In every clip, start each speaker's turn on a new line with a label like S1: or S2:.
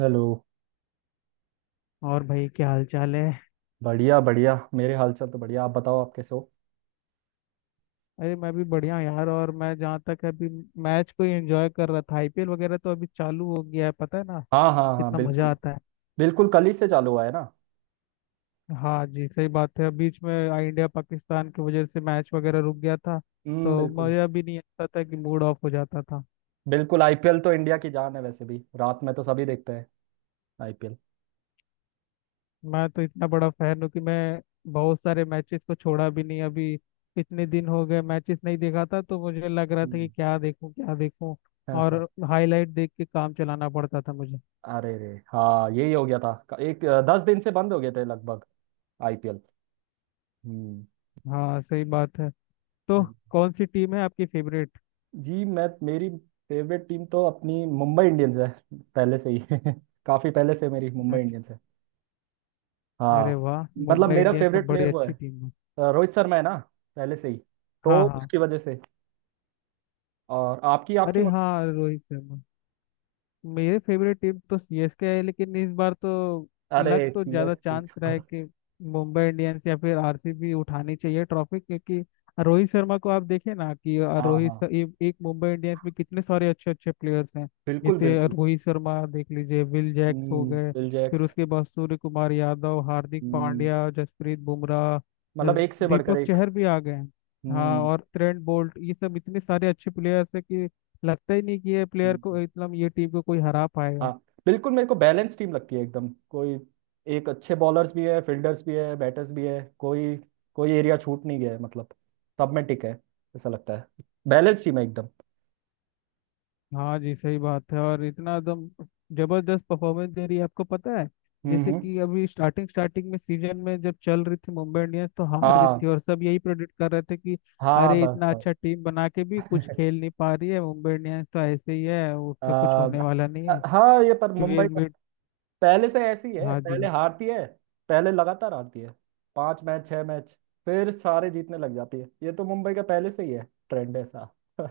S1: Hello.
S2: और भाई क्या हाल चाल है।
S1: बढ़िया बढ़िया, मेरे हालचाल तो बढ़िया। आप बताओ, आप कैसे हो।
S2: अरे मैं भी बढ़िया हूँ यार। और मैं जहाँ तक है, अभी मैच को ही एंजॉय कर रहा था। आईपीएल वगैरह तो अभी चालू हो गया है, पता है ना
S1: हाँ हाँ हाँ,
S2: कितना मजा
S1: बिल्कुल।
S2: आता है।
S1: बिल्कुल कल ही से चालू हुआ है ना।
S2: हाँ जी सही बात है। बीच में इंडिया पाकिस्तान की वजह से मैच वगैरह रुक गया था,
S1: हम्म,
S2: तो
S1: बिल्कुल।
S2: मजा भी नहीं आता था, कि मूड ऑफ हो जाता था।
S1: बिल्कुल, आईपीएल तो इंडिया की जान है, वैसे भी रात में तो सभी देखते हैं आईपीएल।
S2: मैं तो इतना बड़ा फैन हूँ कि मैं बहुत सारे मैचेस को छोड़ा भी नहीं। अभी इतने दिन हो गए मैचेस नहीं देखा था, तो मुझे लग रहा था कि
S1: हम्म।
S2: क्या देखूँ क्या देखूँ,
S1: हाँ, हाँ।
S2: और हाईलाइट देख के काम चलाना पड़ता था मुझे।
S1: अरे रे हाँ, यही हो गया था, एक 10 दिन से बंद हो गए थे लगभग आईपीएल। हम्म,
S2: हाँ सही बात है। तो
S1: बिल्कुल।
S2: कौन सी टीम है आपकी फेवरेट
S1: जी, मैं मेरी फेवरेट टीम तो अपनी मुंबई इंडियंस है पहले से ही। काफी पहले से मेरी मुंबई
S2: मैच।
S1: इंडियंस है। हाँ,
S2: अरे वाह,
S1: मतलब
S2: मुंबई
S1: मेरा
S2: इंडियंस तो
S1: फेवरेट
S2: बड़ी
S1: प्लेयर वो है,
S2: अच्छी टीम है।
S1: रोहित शर्मा है ना, पहले से ही, तो
S2: हाँ हाँ।
S1: उसकी वजह से। और आपकी आपकी
S2: अरे
S1: कौन सी।
S2: हाँ रोहित शर्मा। मेरे फेवरेट टीम तो सीएसके है, लेकिन इस बार तो लग
S1: अरे
S2: तो
S1: सी
S2: ज़्यादा
S1: एस के।
S2: चांस रहा है कि मुंबई इंडियंस या फिर आरसीबी उठानी चाहिए ट्रॉफी, क्योंकि रोहित शर्मा को आप देखें ना कि
S1: हाँ हाँ,
S2: एक एक मुंबई इंडियंस में कितने सारे अच्छे अच्छे प्लेयर्स हैं।
S1: बिल्कुल
S2: जैसे
S1: बिल्कुल।
S2: रोहित शर्मा देख लीजिए, विल जैक्स हो
S1: हम्म,
S2: गए,
S1: बिल
S2: फिर
S1: जैक्स।
S2: उसके बाद सूर्य कुमार यादव, हार्दिक
S1: हम्म,
S2: पांड्या, जसप्रीत बुमराह,
S1: मतलब एक से बढ़कर
S2: दीपक
S1: एक।
S2: चहर भी आ गए हैं।
S1: हम्म
S2: हाँ,
S1: हम्म,
S2: और ट्रेंट बोल्ट, ये सब इतने सारे अच्छे प्लेयर्स हैं कि लगता ही नहीं कि ये प्लेयर को
S1: हम्म।
S2: इतना, ये टीम को कोई हरा पाएगा।
S1: हाँ बिल्कुल, मेरे को बैलेंस टीम लगती है एकदम, कोई एक अच्छे बॉलर्स भी है, फील्डर्स भी है, बैटर्स भी है, कोई कोई एरिया छूट नहीं गया है, मतलब सब में टिक है। ऐसा लगता है बैलेंस टीम है एकदम।
S2: हाँ जी सही बात है। और इतना एकदम जबरदस्त परफॉर्मेंस दे रही है, आपको पता है। जैसे
S1: हम्म।
S2: कि अभी स्टार्टिंग स्टार्टिंग में सीजन में जब चल रही थी मुंबई इंडियंस तो हार रही थी,
S1: हाँ
S2: और सब यही प्रेडिक्ट कर रहे थे कि
S1: हाँ,
S2: अरे
S1: बस
S2: इतना
S1: बस
S2: अच्छा टीम बना के भी कुछ खेल नहीं पा रही है मुंबई इंडियंस, तो ऐसे ही है, उसका कुछ होने
S1: अ,
S2: वाला नहीं है।
S1: हाँ ये पर मुंबई
S2: फिर
S1: का
S2: मिड,
S1: पहले से ऐसी है,
S2: हाँ
S1: पहले
S2: जी,
S1: हारती है, पहले लगातार हारती है, 5 मैच 6 मैच, फिर सारे जीतने लग जाती है। ये तो मुंबई का पहले से ही है ट्रेंड ऐसा।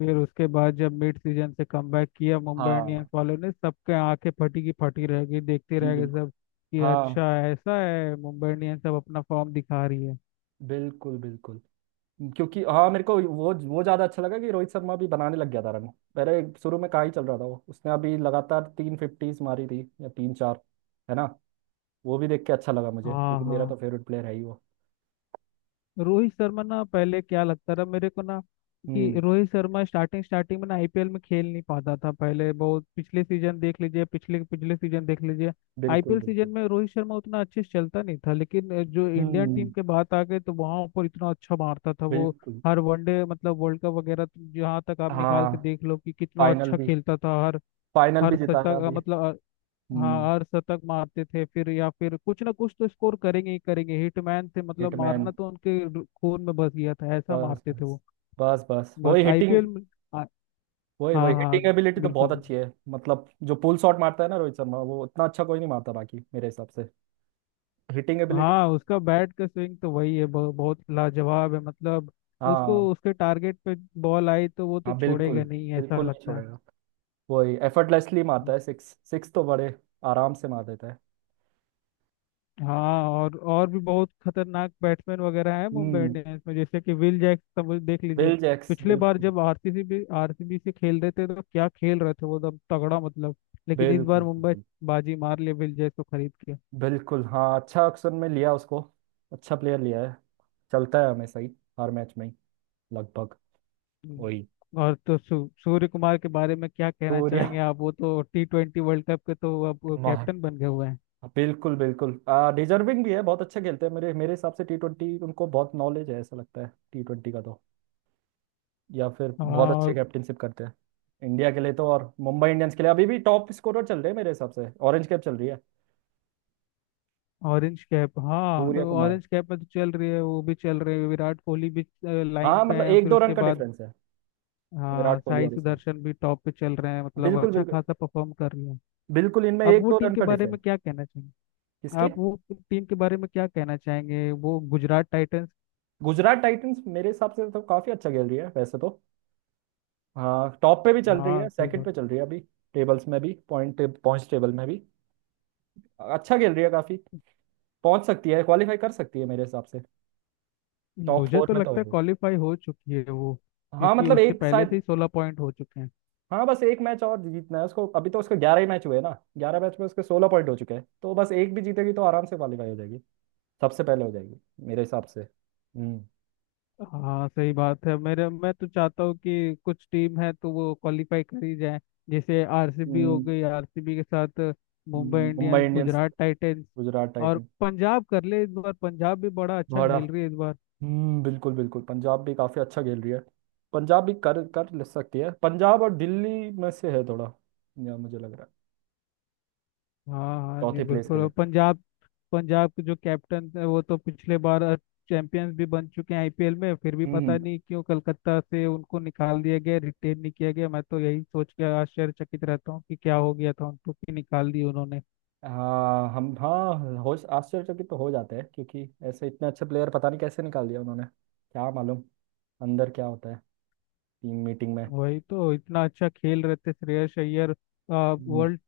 S2: फिर उसके बाद जब मिड सीजन से कमबैक किया मुंबई इंडियंस
S1: हाँ
S2: वालों ने, सबके आंखें फटी की फटी रह गई, देखते
S1: जी,
S2: रह गए
S1: बिल्कुल।
S2: सब कि
S1: हाँ
S2: अच्छा ऐसा है, मुंबई इंडियंस अब अपना फॉर्म दिखा रही है।
S1: बिल्कुल बिल्कुल, क्योंकि हाँ मेरे को वो ज्यादा अच्छा लगा कि रोहित शर्मा भी बनाने लग गया था रन। पहले शुरू में कहाँ ही चल रहा था वो, उसने अभी लगातार 3 फिफ्टीज मारी थी या तीन चार, है ना। वो भी देख के अच्छा लगा मुझे,
S2: हाँ
S1: क्योंकि मेरा
S2: हाँ।
S1: तो फेवरेट प्लेयर है ही वो।
S2: रोहित शर्मा ना, पहले क्या लगता रहा मेरे को ना, कि
S1: हम्म।
S2: रोहित शर्मा स्टार्टिंग स्टार्टिंग में ना आईपीएल में खेल नहीं पाता था पहले बहुत। पिछले सीजन देख लीजिए, पिछले पिछले सीजन देख लीजिए,
S1: बिल्कुल
S2: आईपीएल सीजन
S1: बिल्कुल।
S2: में रोहित शर्मा उतना अच्छे से चलता नहीं था, लेकिन जो इंडियन टीम
S1: हम्म,
S2: के बात आ गई तो वहाँ ऊपर इतना अच्छा मारता था वो।
S1: बिल्कुल।
S2: हर वनडे मतलब वर्ल्ड कप वगैरह तो जहाँ तक आप निकाल
S1: हाँ
S2: के देख लो कि कितना
S1: फाइनल
S2: अच्छा
S1: भी,
S2: खेलता था हर
S1: फाइनल
S2: हर
S1: भी
S2: शतक,
S1: जिताया अभी।
S2: मतलब, हाँ
S1: हम्म।
S2: हर शतक मारते थे फिर, या फिर कुछ ना कुछ तो स्कोर करेंगे ही करेंगे। हिटमैन थे मतलब,
S1: हिटमैन,
S2: मारना तो उनके खून में बस गया था, ऐसा
S1: बस
S2: मारते थे
S1: बस
S2: वो।
S1: बस वही
S2: बस
S1: हिटिंग,
S2: आईपीएल में आ-
S1: वही
S2: हाँ
S1: वही
S2: हाँ,
S1: हिटिंग एबिलिटी तो
S2: बिल्कुल
S1: बहुत
S2: बिल्कुल।
S1: अच्छी है, मतलब जो पुल शॉट मारता है ना रोहित शर्मा, वो इतना अच्छा कोई नहीं मारता बाकी मेरे हिसाब से। Hitting ability.
S2: हाँ, उसका बैट का स्विंग तो वही है, बहुत लाजवाब है मतलब। उसको
S1: हाँ
S2: उसके टारगेट पे बॉल आई तो वो तो
S1: हाँ, बिल्कुल।
S2: छोड़ेगा नहीं, ऐसा
S1: बिल्कुल नहीं
S2: लगता है।
S1: छोड़ेगा, वही एफर्टलेसली मारता है, सिक्स सिक्स तो बड़े आराम से मार देता है।
S2: हाँ, और भी बहुत खतरनाक बैट्समैन वगैरह है मुंबई
S1: हम्म,
S2: इंडियंस में, जैसे कि विल जैक समझ देख लीजिए।
S1: बिल जैक्स
S2: पिछले बार
S1: बिल्कुल
S2: जब आरसीबी भी, आरसीबी से खेल रहे थे तो क्या खेल रहे थे वो, एकदम तगड़ा मतलब। लेकिन इस
S1: बिल्कुल।
S2: बार मुंबई
S1: बिल्कुल।
S2: बाजी मार लिए विल जैक को खरीद के।
S1: बिल्कुल हाँ, अच्छा ऑप्शन में लिया उसको, अच्छा प्लेयर लिया है, चलता है हमेशा ही, हर मैच में ही लगभग। वही।
S2: हम्म। और तो सूर्य कुमार के बारे में क्या कहना
S1: सूर्या,
S2: चाहेंगे आप। वो तो T20 वर्ल्ड कप के तो अब वो
S1: महा-,
S2: कैप्टन बन गए हुए हैं।
S1: बिल्कुल बिल्कुल। डिजर्विंग भी है, बहुत अच्छा खेलते हैं मेरे मेरे हिसाब से। टी ट्वेंटी उनको बहुत नॉलेज है ऐसा लगता है, टी ट्वेंटी का तो। या फिर बहुत
S2: हाँ
S1: अच्छे
S2: और
S1: कैप्टनशिप करते हैं इंडिया के लिए तो, और मुंबई इंडियंस के लिए अभी भी टॉप स्कोरर चल रहे हैं मेरे हिसाब से, ऑरेंज कैप चल रही है।
S2: ऑरेंज कैप, हाँ
S1: सूर्या कुमार।
S2: ऑरेंज कैप में तो चल रही है, वो भी चल रही है, विराट कोहली भी लाइन
S1: हाँ
S2: पे
S1: मतलब
S2: है,
S1: एक
S2: फिर
S1: दो रन
S2: उसके
S1: का
S2: बाद
S1: डिफरेंस है।
S2: हाँ
S1: विराट कोहली
S2: साई
S1: और इसमें
S2: सुदर्शन भी टॉप पे चल रहे हैं, मतलब
S1: बिल्कुल
S2: अच्छा
S1: बिल्कुल,
S2: खासा परफॉर्म कर रही है।
S1: बिल्कुल इनमें
S2: अब
S1: एक
S2: वो
S1: दो
S2: टीम
S1: रन
S2: के
S1: का
S2: बारे
S1: डिफरेंस।
S2: में क्या कहना चाहेंगे
S1: किसके।
S2: आप, वो टीम के बारे में क्या कहना चाहेंगे, वो गुजरात टाइटंस।
S1: गुजरात टाइटंस मेरे हिसाब से तो काफी अच्छा खेल रही है वैसे तो। हाँ टॉप पे भी चल रही
S2: हाँ
S1: है,
S2: सही
S1: सेकंड
S2: बात।
S1: पे चल रही है अभी टेबल्स में भी, पॉइंट्स टेबल में भी अच्छा खेल रही है काफी, पहुंच सकती है, क्वालिफाई कर सकती है मेरे हिसाब से, टॉप
S2: मुझे
S1: फोर
S2: तो
S1: में तो
S2: लगता है
S1: होगी।
S2: क्वालिफाई हो चुकी है वो,
S1: हाँ
S2: क्योंकि
S1: मतलब
S2: उसके
S1: एक
S2: पहले से
S1: शायद,
S2: ही 16 पॉइंट हो चुके हैं।
S1: हाँ बस एक मैच और जीतना है उसको, अभी तो उसके 11 ही मैच हुए ना। 11 मैच में उसके 16 पॉइंट हो चुके हैं, तो बस एक भी जीतेगी तो आराम से क्वालिफाई हो जाएगी, सबसे पहले हो जाएगी मेरे हिसाब से।
S2: हाँ सही बात है, मेरे, मैं तो चाहता हूँ कि कुछ टीम है तो वो क्वालिफाई कर ही जाए, जैसे आरसीबी हो
S1: हम्म,
S2: गई, आरसीबी के साथ Mumbai
S1: Mumbai
S2: Indians,
S1: Indians
S2: Gujarat Titans,
S1: Gujarat
S2: और
S1: टाइटन।
S2: पंजाब कर ले। इस बार पंजाब भी बड़ा अच्छा
S1: बड़ा
S2: खेल रही है इस बार।
S1: हम्म, बिल्कुल बिल्कुल, पंजाब भी काफ़ी अच्छा खेल रही है। पंजाब भी कर कर ले सकती है, पंजाब और दिल्ली में से है थोड़ा, या मुझे लग रहा है
S2: हाँ हाँ जी
S1: चौथे प्लेस के
S2: बिल्कुल, और
S1: लिए।
S2: पंजाब, पंजाब के जो कैप्टन है वो तो पिछले बार चैंपियंस भी बन चुके हैं आईपीएल में, फिर भी
S1: हम्म।
S2: पता
S1: हम्म।
S2: नहीं क्यों कलकत्ता से उनको निकाल दिया गया, रिटेन नहीं किया गया। मैं तो यही सोच के आश्चर्यचकित रहता हूँ कि क्या हो गया था उनको कि निकाल दिया उन्होंने।
S1: हाँ हम हाँ हो, आश्चर्यचकित तो हो जाते हैं क्योंकि ऐसे इतने अच्छे प्लेयर पता नहीं कैसे निकाल दिया उन्होंने। क्या मालूम अंदर क्या होता है टीम मीटिंग में।
S2: वही तो, इतना अच्छा खेल रहे थे श्रेयस अय्यर,
S1: हम्म,
S2: वर्ल्ड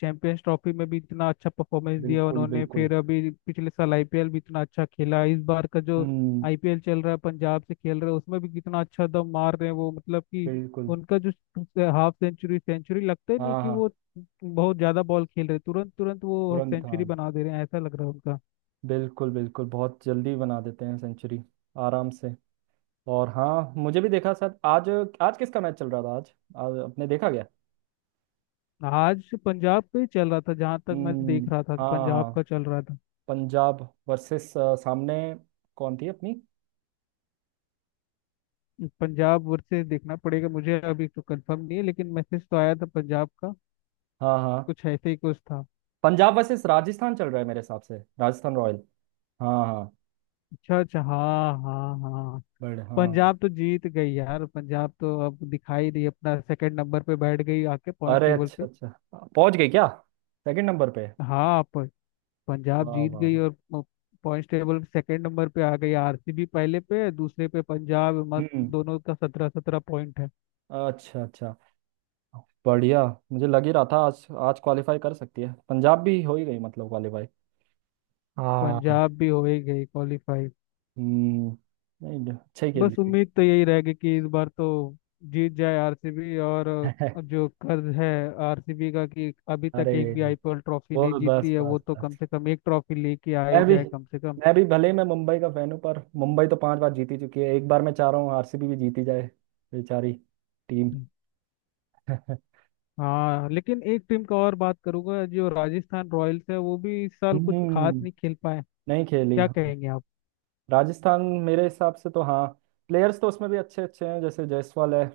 S2: चैंपियंस ट्रॉफी में भी इतना अच्छा परफॉर्मेंस दिया
S1: बिल्कुल
S2: उन्होंने,
S1: बिल्कुल।
S2: फिर अभी पिछले साल आईपीएल भी इतना अच्छा खेला। इस बार का जो
S1: हम्म,
S2: आईपीएल चल रहा है, पंजाब से खेल रहे हैं, उसमें भी कितना अच्छा दम मार रहे हैं वो, मतलब कि
S1: बिल्कुल।
S2: उनका जो हाफ सेंचुरी सेंचुरी लगता ही नहीं
S1: हाँ
S2: कि
S1: हाँ।
S2: वो बहुत ज्यादा बॉल खेल रहे, तुरंत तुरंत वो
S1: तुरंत
S2: सेंचुरी
S1: हाँ,
S2: बना दे रहे हैं, ऐसा लग रहा है उनका।
S1: बिल्कुल बिल्कुल, बहुत जल्दी बना देते हैं सेंचुरी, आराम से। और हाँ मुझे भी देखा सर आज। आज किसका मैच चल रहा था, आज आज आपने देखा क्या।
S2: आज पंजाब पे ही चल रहा था जहां तक मैं देख
S1: हम्म।
S2: रहा था,
S1: हाँ
S2: पंजाब
S1: हाँ,
S2: का चल रहा था।
S1: पंजाब वर्सेस, सामने कौन थी अपनी।
S2: पंजाब वर्सेस, देखना पड़ेगा मुझे, अभी तो कंफर्म नहीं है, लेकिन मैसेज तो आया था पंजाब का
S1: हाँ हाँ,
S2: कुछ ऐसे ही कुछ था।
S1: पंजाब वर्सेस राजस्थान चल रहा है मेरे हिसाब से, राजस्थान रॉयल। हाँ हाँ।
S2: अच्छा अच्छा, हाँ हाँ हाँ।
S1: बड़े हाँ हाँ।
S2: पंजाब तो जीत गई यार, पंजाब तो अब दिखाई दी, अपना सेकंड नंबर पे बैठ गई आके पॉइंट्स
S1: अरे
S2: टेबल
S1: अच्छा
S2: पे।
S1: अच्छा, पहुंच गए क्या सेकंड नंबर पे।
S2: हाँ, पंजाब
S1: वाह
S2: जीत
S1: वाह
S2: गई,
S1: वाह।
S2: और पॉइंट्स टेबल सेकंड नंबर पे आ गई, आरसीबी पहले पे, दूसरे पे पंजाब, मत
S1: हम्म,
S2: दोनों का 17-17 पॉइंट है।
S1: अच्छा अच्छा, बढ़िया। मुझे लग ही रहा था आज, आज क्वालिफाई कर सकती है पंजाब भी, हो ही गई मतलब क्वालिफाई। हाँ।
S2: पंजाब भी हो ही गई क्वालिफाई।
S1: हम्म। नहीं अच्छा ही खेल।
S2: बस उम्मीद तो यही रहेगी कि इस बार तो जीत जाए आरसीबी, और जो कर्ज है आरसीबी का कि अभी तक
S1: अरे
S2: एक भी आईपीएल ट्रॉफी
S1: वो,
S2: नहीं
S1: बस
S2: जीती है,
S1: बस
S2: वो तो कम
S1: बस
S2: से कम एक ट्रॉफी लेके आ ही
S1: मैं भी,
S2: जाए कम से कम।
S1: मैं भी भले ही मैं मुंबई का फैन हूँ, पर मुंबई तो 5 बार जीती चुकी है, एक बार मैं चाह रहा हूँ आरसीबी भी जीती जाए बेचारी टीम।
S2: हाँ लेकिन एक टीम का और बात करूंगा, जो राजस्थान रॉयल्स है, वो भी इस साल कुछ खास
S1: हम्म,
S2: नहीं खेल पाए,
S1: नहीं खेली
S2: क्या
S1: हाँ।
S2: कहेंगे आप।
S1: राजस्थान, मेरे हिसाब से तो हाँ प्लेयर्स तो उसमें भी अच्छे अच्छे हैं, जैसे जायसवाल है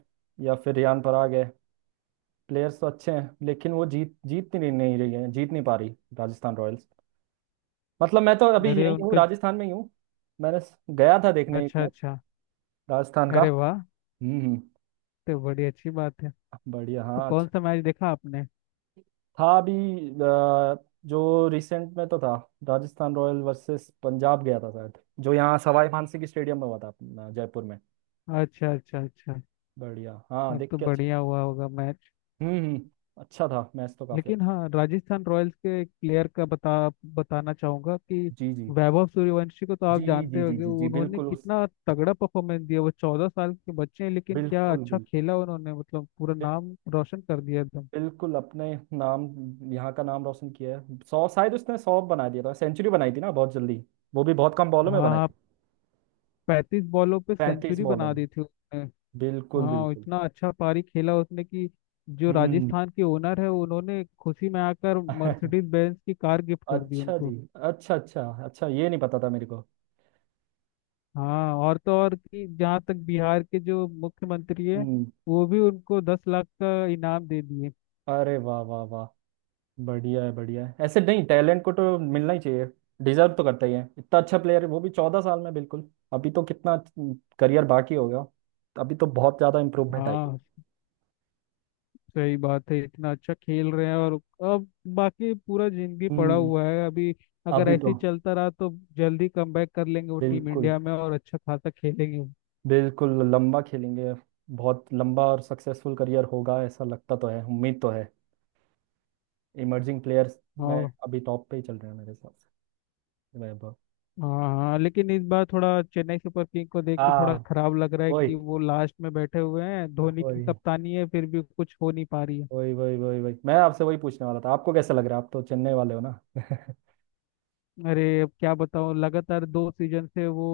S1: या फिर रियान पराग है, प्लेयर्स तो अच्छे हैं लेकिन वो जीत जीत नहीं नहीं रही है, जीत नहीं पा रही राजस्थान रॉयल्स। मतलब मैं तो अभी
S2: अरे
S1: यही हूँ,
S2: उनका,
S1: राजस्थान में ही हूँ। मैंने गया था देखने एक
S2: अच्छा
S1: मैच
S2: अच्छा,
S1: राजस्थान का।
S2: अरे वाह,
S1: हम्म हम्म।
S2: तो बड़ी अच्छी बात है।
S1: बढ़िया
S2: तो
S1: हाँ,
S2: कौन सा
S1: अच्छा
S2: मैच देखा आपने।
S1: था अभी। अ, जो रिसेंट में तो था, राजस्थान रॉयल वर्सेस पंजाब गया था शायद, जो यहाँ सवाई मानसिंह स्टेडियम में हुआ था अपना जयपुर में।
S2: अच्छा अच्छा अच्छा,
S1: बढ़िया हाँ,
S2: अब
S1: देख
S2: तो
S1: के अच्छा।
S2: बढ़िया हुआ होगा मैच।
S1: हम्म, अच्छा था मैच तो काफी अच्छा।
S2: लेकिन हाँ राजस्थान रॉयल्स के एक प्लेयर का बताना चाहूंगा कि
S1: जी जी
S2: वैभव सूर्यवंशी को तो
S1: जी
S2: आप
S1: जी
S2: जानते
S1: जी
S2: होंगे,
S1: जी जी
S2: उन्होंने
S1: बिल्कुल उस,
S2: कितना तगड़ा परफॉर्मेंस दिया। वो 14 साल के बच्चे हैं, लेकिन क्या
S1: बिल्कुल
S2: अच्छा
S1: बिल्कुल,
S2: खेला उन्होंने, मतलब पूरा
S1: बिल-
S2: नाम रोशन कर दिया एकदम।
S1: बिल्कुल अपने नाम, यहाँ का नाम रोशन किया है। 100 शायद उसने 100 बना दिया था, सेंचुरी बनाई थी ना बहुत जल्दी, वो भी बहुत कम बॉलों में
S2: हाँ
S1: बनाई
S2: हाँ,
S1: थी।
S2: 35 बॉलों पे
S1: पैंतीस
S2: सेंचुरी
S1: बॉलों
S2: बना
S1: में,
S2: दी थी उसने।
S1: बिल्कुल
S2: हाँ
S1: बिल्कुल।
S2: इतना अच्छा पारी खेला उसने कि जो
S1: हम्म।
S2: राजस्थान के ओनर है उन्होंने खुशी में आकर मर्सिडीज बेंज की कार गिफ्ट कर दी
S1: अच्छा जी,
S2: उनको।
S1: अच्छा अच्छा अच्छा, ये नहीं पता था मेरे को।
S2: हाँ और तो और कि जहाँ तक बिहार के जो मुख्यमंत्री है,
S1: हम्म।
S2: वो भी उनको 10 लाख का इनाम दे दिए।
S1: अरे वाह वाह वाह, बढ़िया है बढ़िया है, ऐसे नहीं टैलेंट को तो मिलना ही चाहिए, डिजर्व तो करता ही है, इतना अच्छा प्लेयर है वो भी 14 साल में। बिल्कुल, अभी तो कितना करियर बाकी हो गया, अभी तो बहुत ज़्यादा इम्प्रूवमेंट आई है।
S2: हाँ सही बात है, इतना अच्छा खेल रहे हैं, और अब बाकी पूरा जिंदगी पड़ा
S1: हम्म।
S2: हुआ है अभी, अगर
S1: अभी
S2: ऐसे
S1: तो
S2: ही चलता रहा तो जल्दी कमबैक कर लेंगे वो टीम
S1: बिल्कुल,
S2: इंडिया में, और अच्छा खासा खेलेंगे वो।
S1: बिल्कुल लंबा खेलेंगे, बहुत लंबा और सक्सेसफुल करियर होगा ऐसा लगता तो है, उम्मीद तो है। इमर्जिंग प्लेयर्स में
S2: और
S1: अभी टॉप पे ही चल रहे हैं मेरे हिसाब से, वैभव।
S2: हाँ हाँ, लेकिन इस बार थोड़ा चेन्नई सुपर किंग को देख के थोड़ा
S1: हाँ
S2: खराब लग रहा है
S1: वही
S2: कि वो लास्ट में बैठे हुए हैं, धोनी की
S1: वही
S2: कप्तानी है फिर भी कुछ हो नहीं पा रही है।
S1: वही वही, वही मैं आपसे वही पूछने वाला था, आपको कैसा लग रहा है, आप तो चेन्नई वाले हो ना।
S2: अरे अब क्या बताऊं, लगातार 2 सीजन से वो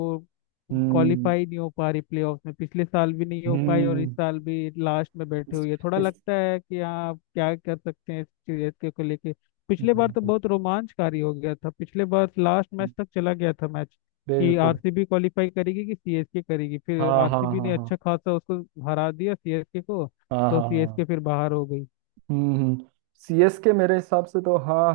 S1: हम्म
S2: क्वालिफाई नहीं हो पा रही प्लेऑफ में, पिछले साल भी नहीं हो पाई, और
S1: हम्म।
S2: इस साल भी लास्ट में बैठे
S1: इस,
S2: हुई है, थोड़ा
S1: इस,
S2: लगता है कि हाँ, अब क्या कर सकते हैं इस सीरीज को लेके। पिछले बार तो
S1: बिल्कुल
S2: बहुत रोमांचकारी हो गया था, पिछले बार लास्ट मैच तक चला गया था मैच, कि
S1: बिल्कुल।
S2: आरसीबी क्वालिफाई करेगी कि सीएसके करेगी, फिर
S1: हाँ हाँ
S2: आरसीबी
S1: हाँ
S2: ने
S1: हाँ।
S2: अच्छा खासा उसको हरा दिया सीएसके को,
S1: हाँ
S2: तो
S1: हाँ हाँ।
S2: सीएसके फिर बाहर हो गई।
S1: हम्म। सी एस के मेरे हिसाब से तो हाँ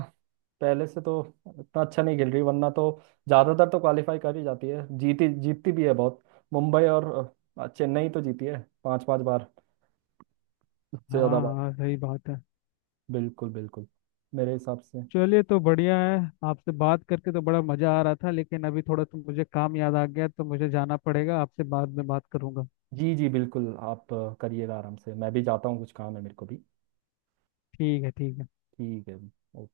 S1: पहले से तो इतना अच्छा नहीं खेल रही, वरना तो ज्यादातर तो क्वालिफाई कर ही जाती है, जीती जीतती भी है बहुत। मुंबई और चेन्नई तो जीती है 5-5 बार, उससे
S2: हाँ
S1: ज्यादा बार।
S2: हाँ सही बात है।
S1: बिल्कुल बिल्कुल, मेरे हिसाब से।
S2: चलिए तो बढ़िया है, आपसे बात करके तो बड़ा मजा आ रहा था, लेकिन अभी थोड़ा सा मुझे काम याद आ गया, तो मुझे जाना पड़ेगा, आपसे बाद में बात करूंगा।
S1: जी जी बिल्कुल, आप करिएगा आराम से, मैं भी जाता हूँ, कुछ काम है मेरे को भी।
S2: ठीक है ठीक है।
S1: ठीक है। ओ-